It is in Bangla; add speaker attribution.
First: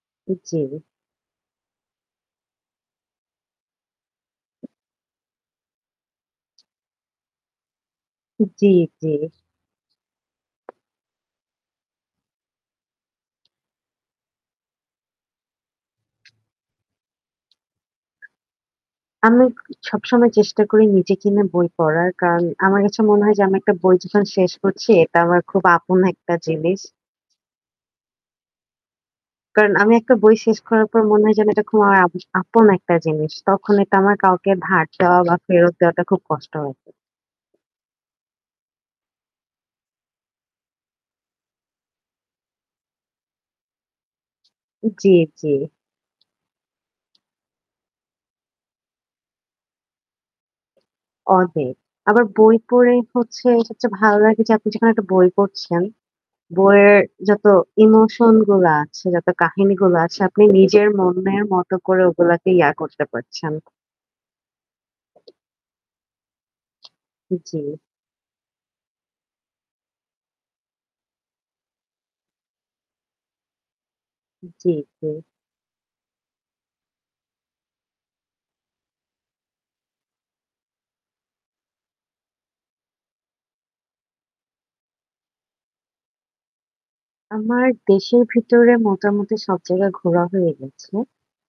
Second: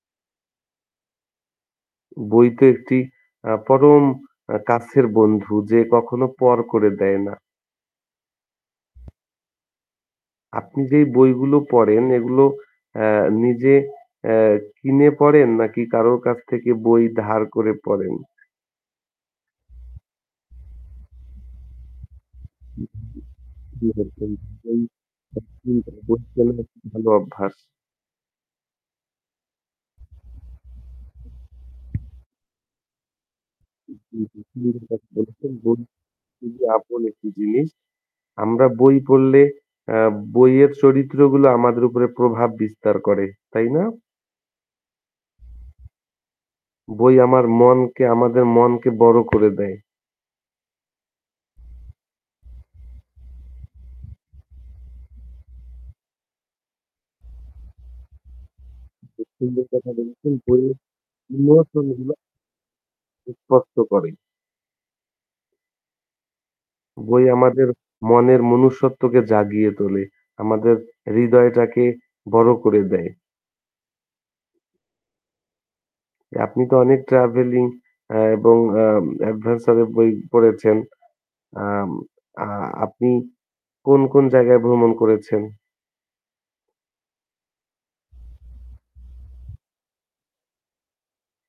Speaker 1: জ্বী।
Speaker 2: বই তো একটি আ পরম আ কাছের বন্ধু যে কখনো পর করে দেয় না।
Speaker 1: জ্বী, জ্বী।
Speaker 2: আপনি যেই বইগুলো পড়েন এগুলো অ্যা নিজে অ্যা কিনে পড়েন নাকি কারোর কাছ থেকে বই ধার করে পড়েন?
Speaker 1: আমি সবসময় চেষ্টা করি নিজে কিনে বই পড়ার। কারণ আমার কাছে মনে হয় যে, আমি একটা বই যখন শেষ করছি এটা আমার খুব আপন একটা জিনিস।
Speaker 2: [unintelligible] ভালো অভ্যাস।
Speaker 1: কারণ আমি একটা বই শেষ করার পর মনে হয় যে এটা খুব আমার আপ আপন একটা জিনিস। তখন এটা আমার কাউকে ধার দেওয়া বা
Speaker 2: [unintelligible]
Speaker 1: ফেরত
Speaker 2: বই
Speaker 1: দেওয়াটা খুব কষ্ট লাগে।
Speaker 2: আপন একটি জিনিস। আমরা বই পড়লে অ্যা বইয়ের চরিত্রগুলো আমাদের উপরে প্রভাব বিস্তার করে। তাই না?
Speaker 1: জ্বী, জ্বী।
Speaker 2: বই আমার মনকে আমাদের মনকে বড়ো করে দেয়।
Speaker 1: পড়বে। আবার বই পড়ে হচ্ছে সবচেয়ে ভালো লাগে যে আপনি যেখানে একটা বই পড়ছেন। বইয়ের যত ইমোশন গুলা আছে, যত
Speaker 2: খুব সুন্দর কথা
Speaker 1: কাহিনীগুলা আছে,
Speaker 2: বলেছেন।
Speaker 1: আপনি
Speaker 2: বই এর
Speaker 1: নিজের মনের মত করে
Speaker 2: ইমোশনগুলো
Speaker 1: ওগুলাকে ইয়া করতে পারছেন।
Speaker 2: স্পষ্ট করে। বই আমাদের
Speaker 1: জ্বী।
Speaker 2: মনের মনুষ্যত্বকে জাগিয়ে তোলে, আমাদের হৃদয়টাকে বড়ো করে দেয়।
Speaker 1: জ্বী, জ্বী।
Speaker 2: আপনি তো অনেক ট্রাভেলিং অ্যা এবং অ্যা অ্যাডভেঞ্চার এর বই পড়েছেন? অ্যাম অ্যা আপনি কোন, কোন জায়গায় ভ্রমণ করেছেন?
Speaker 1: আমার দেশের ভিতরে মোটামুটি সব জায়গায় ঘোরা হয়ে গেছে।